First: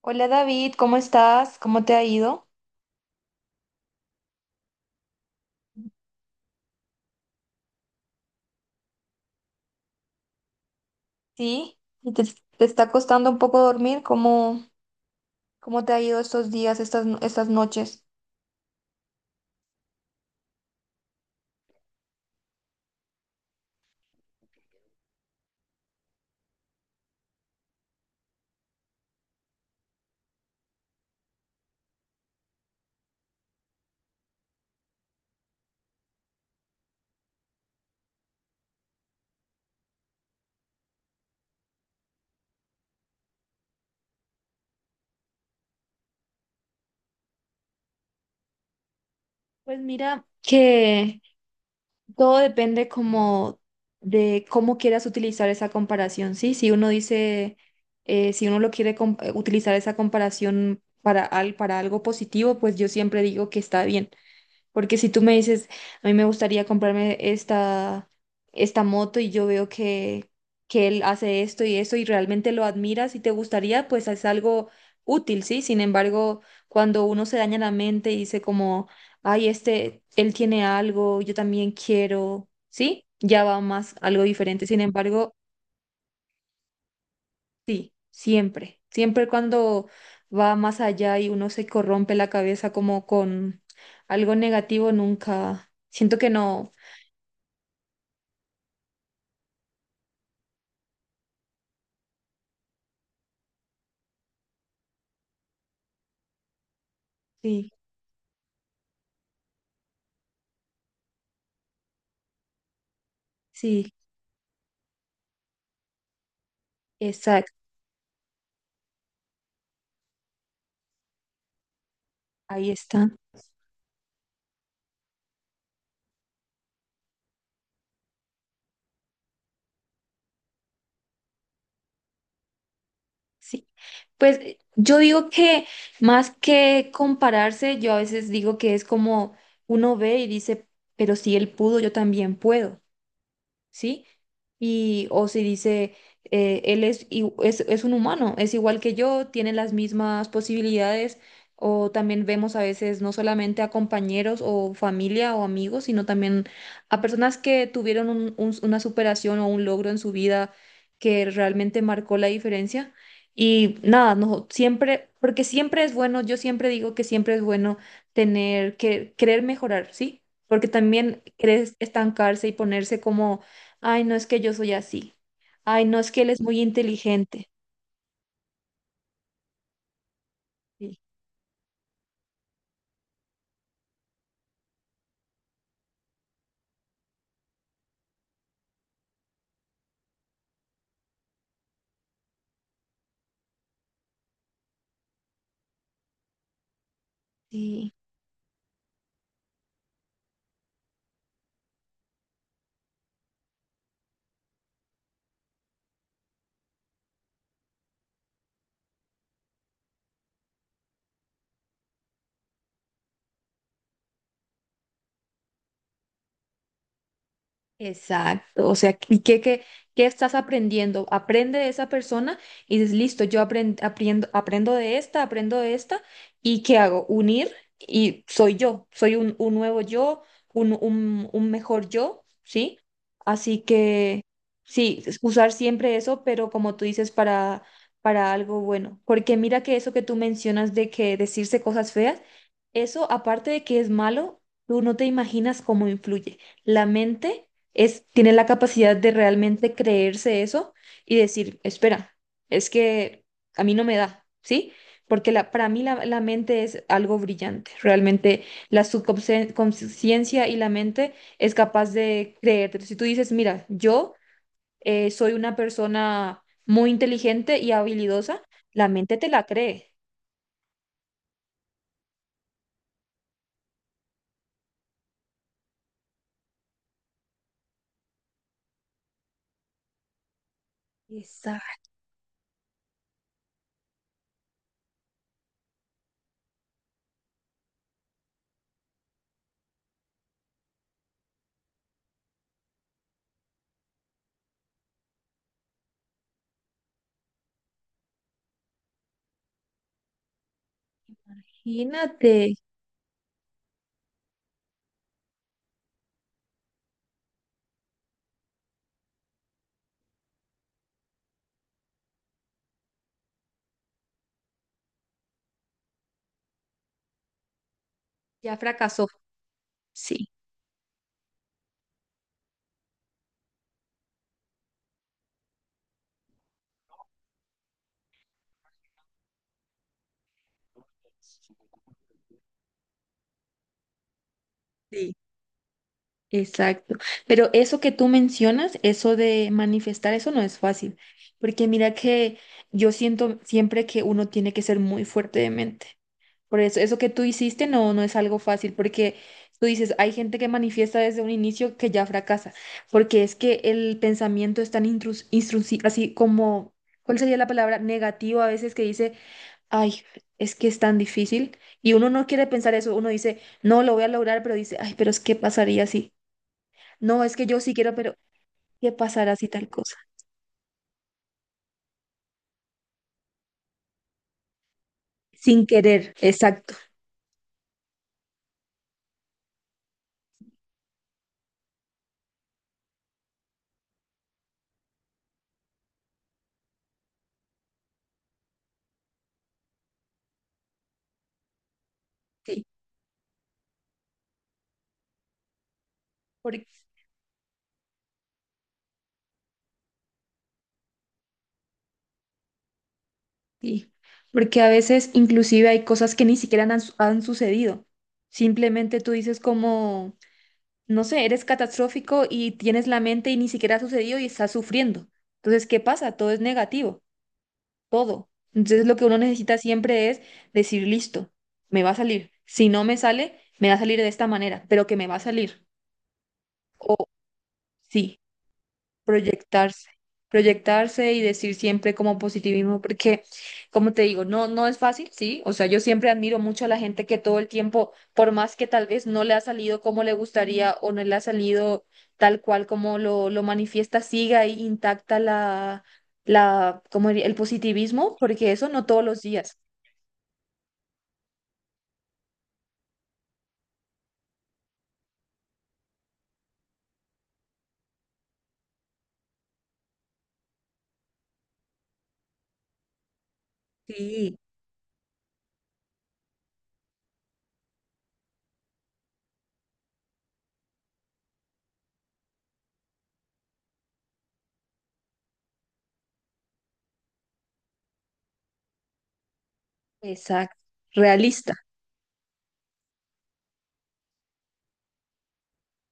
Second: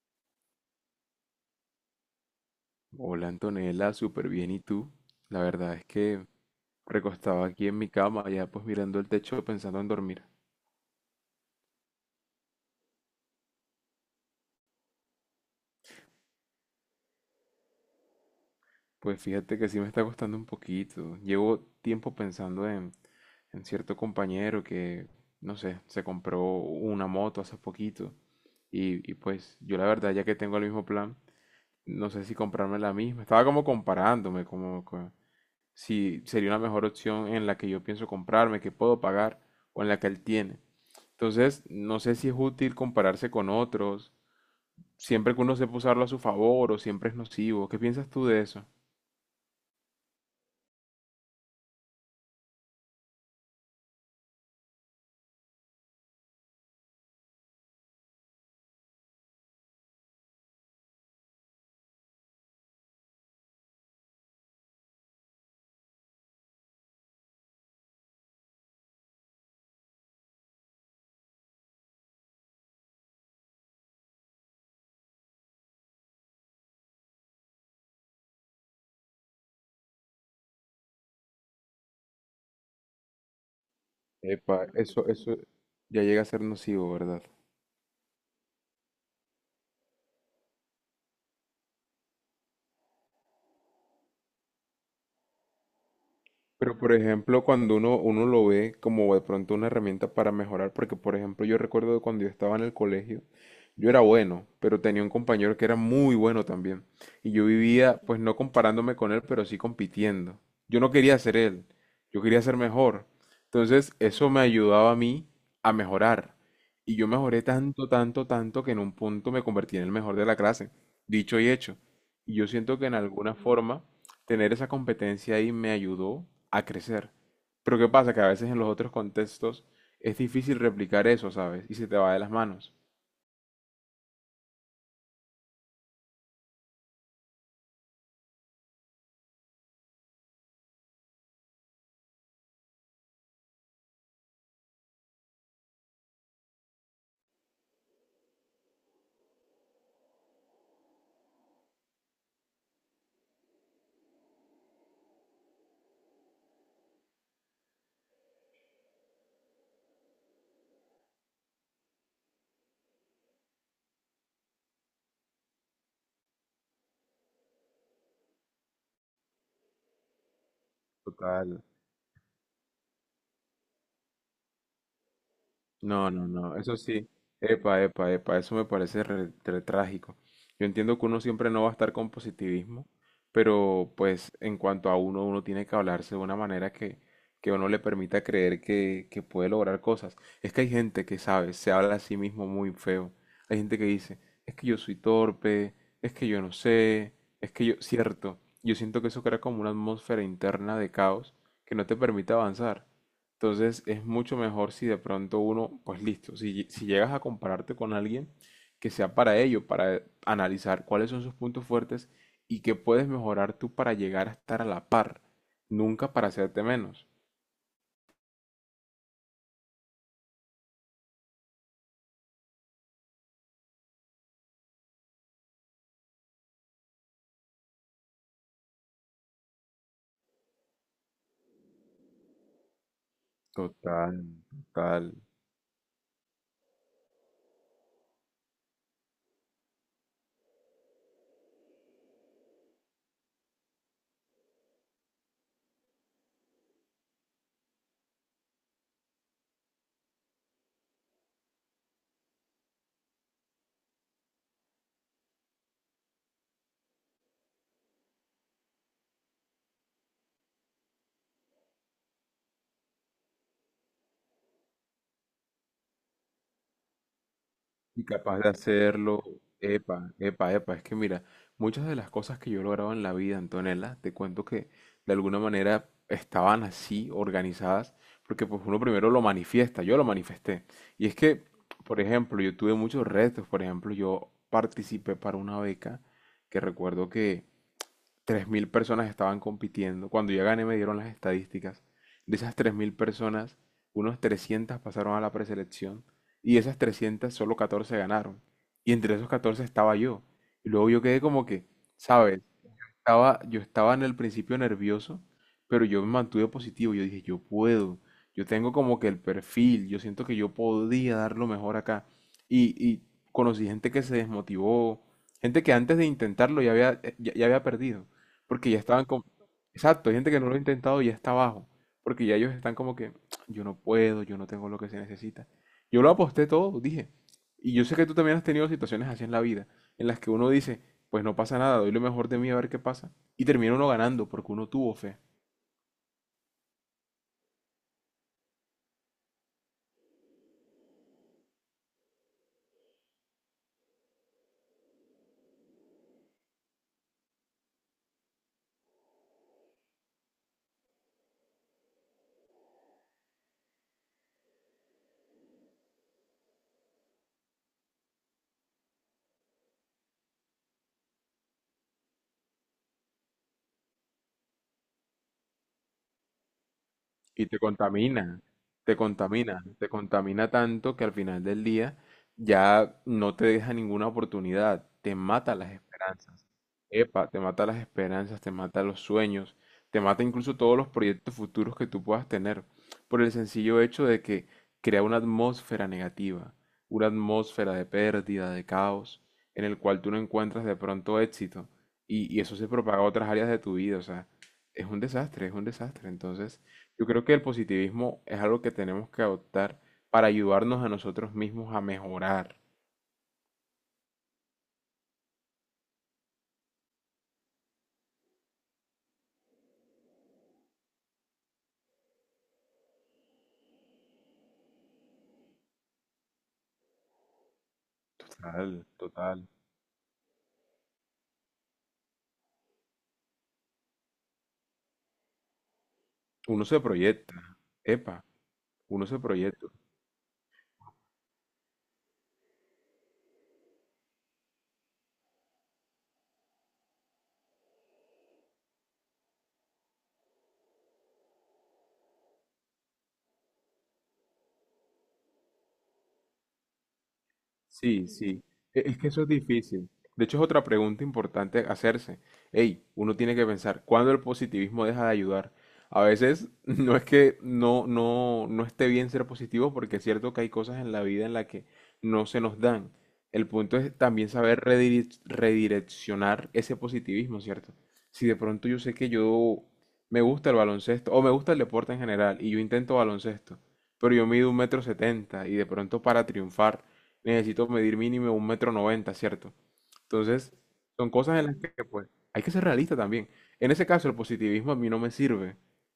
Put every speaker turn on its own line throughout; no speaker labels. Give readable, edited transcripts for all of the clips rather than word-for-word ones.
Hola David, ¿cómo estás? ¿Cómo te ha ido?
Hola Antonella, súper bien. ¿Y tú? La verdad es que recostaba aquí en mi cama, ya pues mirando el techo pensando en dormir.
Sí, ¿te está costando un poco dormir? ¿Cómo te ha ido estos días, estas, no- estas noches?
Pues fíjate que sí me está costando un poquito. Llevo tiempo pensando en cierto compañero que, no sé, se compró una moto hace poquito. Y pues yo la verdad, ya que tengo el mismo plan, no sé si comprarme la misma. Estaba como comparándome, si sería una mejor opción en la que yo pienso comprarme, que puedo pagar, o en la que él tiene. Entonces, no sé si es útil compararse con otros, siempre que uno sepa usarlo a su favor o siempre es nocivo. ¿Qué piensas tú de eso?
Pues mira que todo depende como de cómo quieras utilizar esa comparación, ¿sí? Si uno dice, si uno lo quiere utilizar esa comparación para, para algo positivo, pues yo siempre digo que está bien. Porque si tú me dices, a mí me gustaría comprarme esta moto y yo veo que él hace esto y esto y realmente lo admiras y te gustaría, pues es algo útil, ¿sí? Sin embargo, cuando uno se daña la mente y dice como, ay, este, él tiene algo, yo también quiero, ¿sí? Ya va más algo
Epa,
diferente. Sin
eso
embargo,
ya llega a ser nocivo, ¿verdad?
siempre cuando va más allá y uno se corrompe la cabeza como con algo negativo, nunca, siento que no.
Pero por ejemplo, cuando uno lo ve como de pronto una herramienta para mejorar, porque por ejemplo yo recuerdo de cuando yo estaba en el colegio, yo era bueno, pero tenía un compañero que era muy bueno también. Y yo
Sí,
vivía, pues no comparándome con él, pero sí compitiendo. Yo no quería ser él, yo quería ser mejor. Entonces
sí,
eso me ayudaba a mí a mejorar. Y yo mejoré
exacto,
tanto, tanto, tanto que en un punto me convertí en el mejor de la clase. Dicho y hecho. Y yo
ahí
siento que en
está.
alguna forma tener esa competencia ahí me ayudó a crecer. Pero ¿qué pasa? Que a veces en los otros contextos es difícil replicar eso, ¿sabes? Y se te va de las manos.
Sí. Pues yo digo que más que compararse, yo a veces digo que es como uno ve y dice, pero si él pudo, yo también puedo. ¿Sí? Y, o si dice, él es, i- es un humano, es igual que yo, tiene las mismas posibilidades, o también vemos a veces no solamente a compañeros o familia o amigos, sino también a personas que tuvieron una superación o un logro en su vida que realmente marcó la diferencia. Y nada, no, siempre, porque siempre es bueno, yo siempre digo que siempre es bueno tener que querer mejorar, ¿sí? Porque también
Total.
querer estancarse y ponerse como: ay, no es que yo soy así. Ay, no
No,
es
no,
que él es
no,
muy
eso sí.
inteligente.
Epa, epa, epa, eso me parece re trágico. Yo entiendo
Sí,
que uno siempre no va a estar con positivismo, pero pues en cuanto a uno tiene que hablarse de una manera que uno le permita creer que puede lograr cosas. Es que hay gente que sabe, se habla a sí mismo muy feo. Hay gente que dice, es que yo soy torpe, es que yo no sé, es que yo,
sí.
cierto, yo siento que eso crea como una atmósfera interna de caos que no te permite avanzar. Entonces es mucho mejor si de pronto uno, pues listo, si llegas a compararte con alguien que sea para ello, para analizar cuáles son sus puntos fuertes y qué puedes mejorar tú para llegar a estar a la par, nunca para hacerte menos.
Exacto, o sea, ¿qué estás aprendiendo? Aprende de esa persona y dices, listo, yo aprendo, aprendo, aprendo de esta, ¿y qué hago? Unir y soy yo, soy un nuevo yo, un mejor yo, ¿sí? Así
Total,
que sí,
total.
es usar siempre eso, pero como tú dices, para algo bueno, porque mira que eso que tú mencionas de que decirse cosas feas, eso aparte de que es malo, tú no te imaginas cómo influye. La mente es, tiene la capacidad de realmente creerse eso y decir, espera, es que a mí no me da, ¿sí? Porque para mí la mente es algo brillante. Realmente la subconsciencia y la mente es capaz de creerte. Si tú dices, mira, yo soy una persona muy inteligente y
Y capaz
habilidosa,
de
la mente
hacerlo.
te la cree.
Epa, epa, epa. Es que mira, muchas de las cosas que yo he logrado en la vida, Antonella, te cuento que de alguna manera estaban así organizadas, porque pues uno primero lo manifiesta, yo lo manifesté. Y es que, por ejemplo, yo tuve muchos retos, por ejemplo, yo participé para una beca que recuerdo que tres mil personas estaban compitiendo. Cuando yo gané me dieron las estadísticas. De esas 3000 personas, unos 300 pasaron a la preselección y de esas 300 solo 14 ganaron. Y entre esos 14 estaba yo. Y luego yo quedé como que, ¿sabes?
Imagínate,
Estaba, yo estaba en el principio nervioso, pero yo me mantuve positivo. Yo dije, yo puedo, yo tengo como que el perfil, yo siento que yo podía dar lo mejor acá. Y conocí gente que se desmotivó, gente que antes de intentarlo ya había perdido,
ya
porque ya estaban
fracasó.
como... Exacto, hay gente
Sí.
que no lo ha intentado y ya está abajo, porque ya ellos están como que, yo no puedo, yo no tengo lo que se necesita. Yo lo aposté todo, dije. Y yo sé que tú también has tenido situaciones así en la vida, en las que uno dice, pues no pasa nada, doy lo mejor de mí a ver qué pasa. Y termina uno ganando porque uno tuvo fe.
Sí. Exacto. Pero eso que tú mencionas, eso de manifestar, eso no es fácil. Porque mira que yo siento siempre que uno tiene que ser muy fuerte de mente. Por eso, eso que tú hiciste no, no es algo fácil, porque tú dices, hay gente que manifiesta desde un inicio que ya fracasa, porque es que el pensamiento es tan así como, ¿cuál sería la palabra? Negativo a veces que dice, ay, es que es tan difícil. Y uno no quiere pensar eso, uno dice, no, lo voy a lograr, pero dice, ay, pero es que pasaría así. No, es
Y
que
te
yo sí quiero, pero
contamina,
¿qué
te
pasará si
contamina,
tal
te
cosa?
contamina tanto que al final del día ya no te deja ninguna oportunidad, te mata
Sin
las
querer,
esperanzas.
exacto,
Epa, te mata las esperanzas, te mata los sueños, te mata incluso todos los proyectos futuros que tú puedas tener, por el sencillo hecho de que crea una atmósfera negativa, una atmósfera de pérdida, de caos, en el cual tú no encuentras de pronto éxito. Y eso
sí,
se propaga a otras áreas de tu vida, o sea, es un desastre, es un desastre. Entonces,
porque,
yo creo que el positivismo es algo que tenemos que adoptar para ayudarnos a nosotros mismos a mejorar.
sí, porque a veces inclusive hay cosas que ni siquiera han sucedido. Simplemente tú dices como, no sé, eres catastrófico y tienes la mente y ni siquiera ha sucedido y estás sufriendo. Entonces, ¿qué pasa? Todo es negativo, todo.
Total,
Entonces, lo que uno
total.
necesita siempre es decir, listo, me va a salir. Si no me sale, me va a salir de esta manera, pero que me va a salir.
Uno se
O
proyecta,
sí.
epa, uno se proyecta.
Proyectarse, proyectarse y decir siempre como positivismo, porque como te digo, no, no es fácil, sí, o sea, yo siempre admiro mucho a la gente que todo el tiempo, por más que tal vez no le ha salido como le gustaría o no le ha salido tal cual como lo manifiesta, siga ahí intacta como el
Sí,
positivismo,
sí.
porque eso
E-
no
Es que
todos
eso
los
es
días.
difícil. De hecho, es otra pregunta importante hacerse. Ey, uno tiene que pensar, ¿cuándo el positivismo deja de ayudar? A veces no es que no esté bien ser positivo, porque es cierto que hay cosas en la vida en las que no se nos dan. El punto es también
Sí,
saber redireccionar ese positivismo, ¿cierto? Si de pronto yo sé que yo me gusta el baloncesto, o me gusta el deporte en general, y yo intento baloncesto, pero yo mido 1,70 m, y de pronto para triunfar. Necesito medir mínimo 1,90 m, ¿cierto? Entonces,
exacto,
son cosas en las
realista.
que pues hay que ser realista también. En ese caso, el positivismo a mí no me sirve.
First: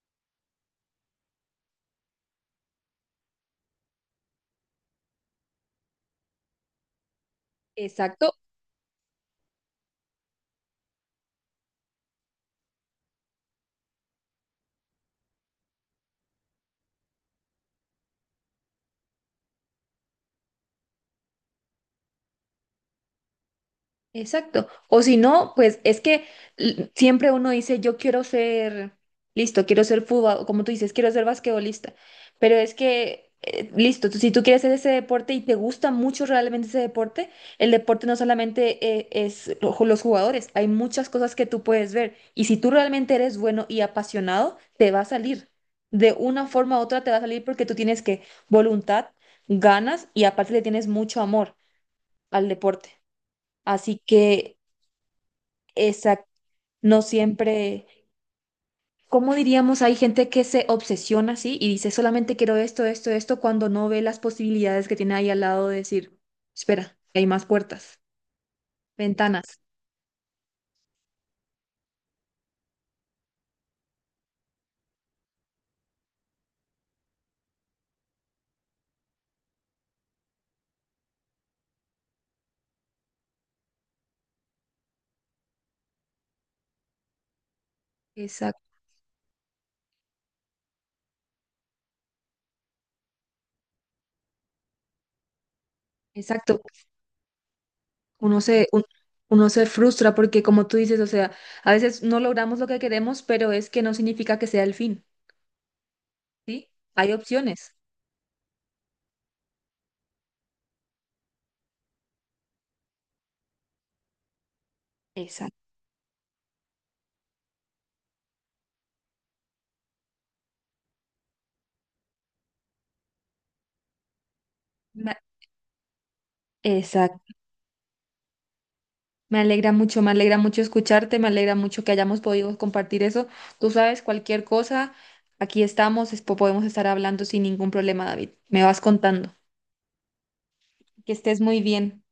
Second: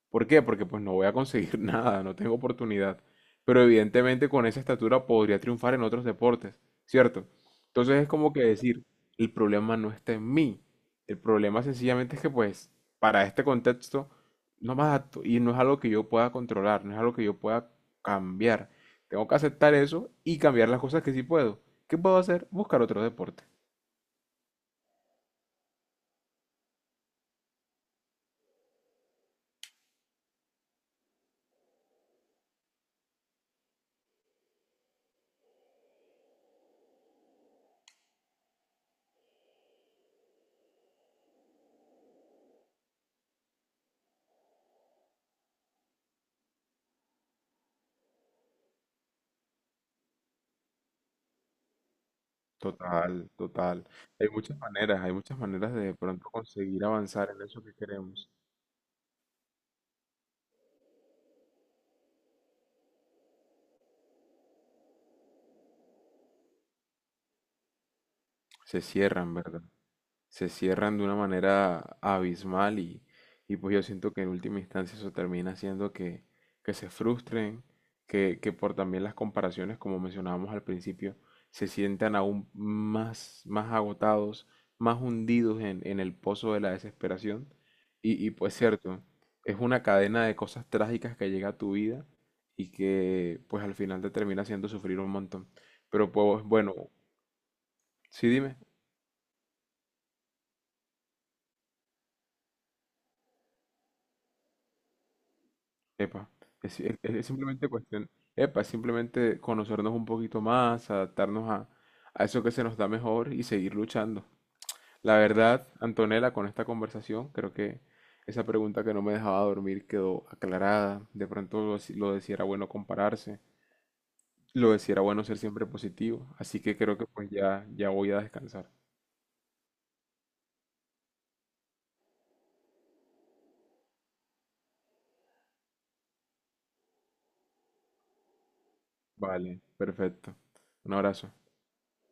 ¿Por qué? Porque pues no voy a conseguir nada, no tengo oportunidad. Pero evidentemente con esa estatura podría triunfar en otros deportes, ¿cierto? Entonces es como
Exacto.
que decir, el problema no está en mí. El problema sencillamente es que pues para este contexto no me adapto y no es algo que yo pueda controlar, no es algo que yo pueda cambiar. Tengo que aceptar eso y cambiar las cosas que sí puedo. ¿Qué puedo hacer? Buscar otro deporte.
Exacto. O si no, pues es que siempre uno dice, yo quiero ser, listo, quiero ser fútbol, o como tú dices, quiero ser basquetbolista. Pero es que, listo, si tú quieres hacer ese deporte y te gusta mucho realmente ese deporte, el deporte no solamente los jugadores, hay muchas cosas que tú puedes ver. Y si tú realmente eres bueno y apasionado, te va a salir. De una forma u otra te va a salir porque tú tienes que voluntad, ganas y aparte le tienes mucho amor al deporte.
Total, total.
Así que...
Hay muchas maneras de pronto
Exacto,
conseguir
no
avanzar en eso que
siempre,
queremos.
¿cómo diríamos? Hay gente que se obsesiona así y dice solamente quiero esto, esto, esto, cuando no ve las posibilidades que tiene ahí al lado de decir, espera, hay más puertas,
Se cierran,
ventanas.
¿verdad? Se cierran de una manera abismal y pues yo siento que en última instancia eso termina haciendo que, se frustren, que por también las comparaciones, como mencionábamos al principio, se sientan aún más, más agotados, más hundidos en el pozo de la desesperación. Y pues
Exacto,
cierto, es una cadena de cosas trágicas que llega a tu vida y que pues al final te termina haciendo sufrir un montón. Pero pues
exacto.
bueno, sí
Uno
dime.
se, un- uno se frustra porque como tú dices, o sea, a veces no logramos lo que queremos, pero es que no significa que sea el fin,
Epa,
¿sí?
es, es-
Hay
es simplemente
opciones.
cuestión, epa, es simplemente conocernos un poquito más, adaptarnos a eso que se nos da mejor y seguir luchando. La
Exacto.
verdad, Antonella, con esta conversación, creo que esa pregunta que no me dejaba dormir quedó aclarada. De pronto lo de si era bueno compararse, lo decía era bueno ser siempre positivo. Así que creo que pues ya voy a descansar.
Me alegra mucho escucharte, me alegra mucho que hayamos podido compartir eso. Tú sabes, cualquier cosa, aquí estamos, podemos estar hablando sin ningún problema, David. Me vas contando.
Vale, perfecto. Un
Que
abrazo.
estés muy bien.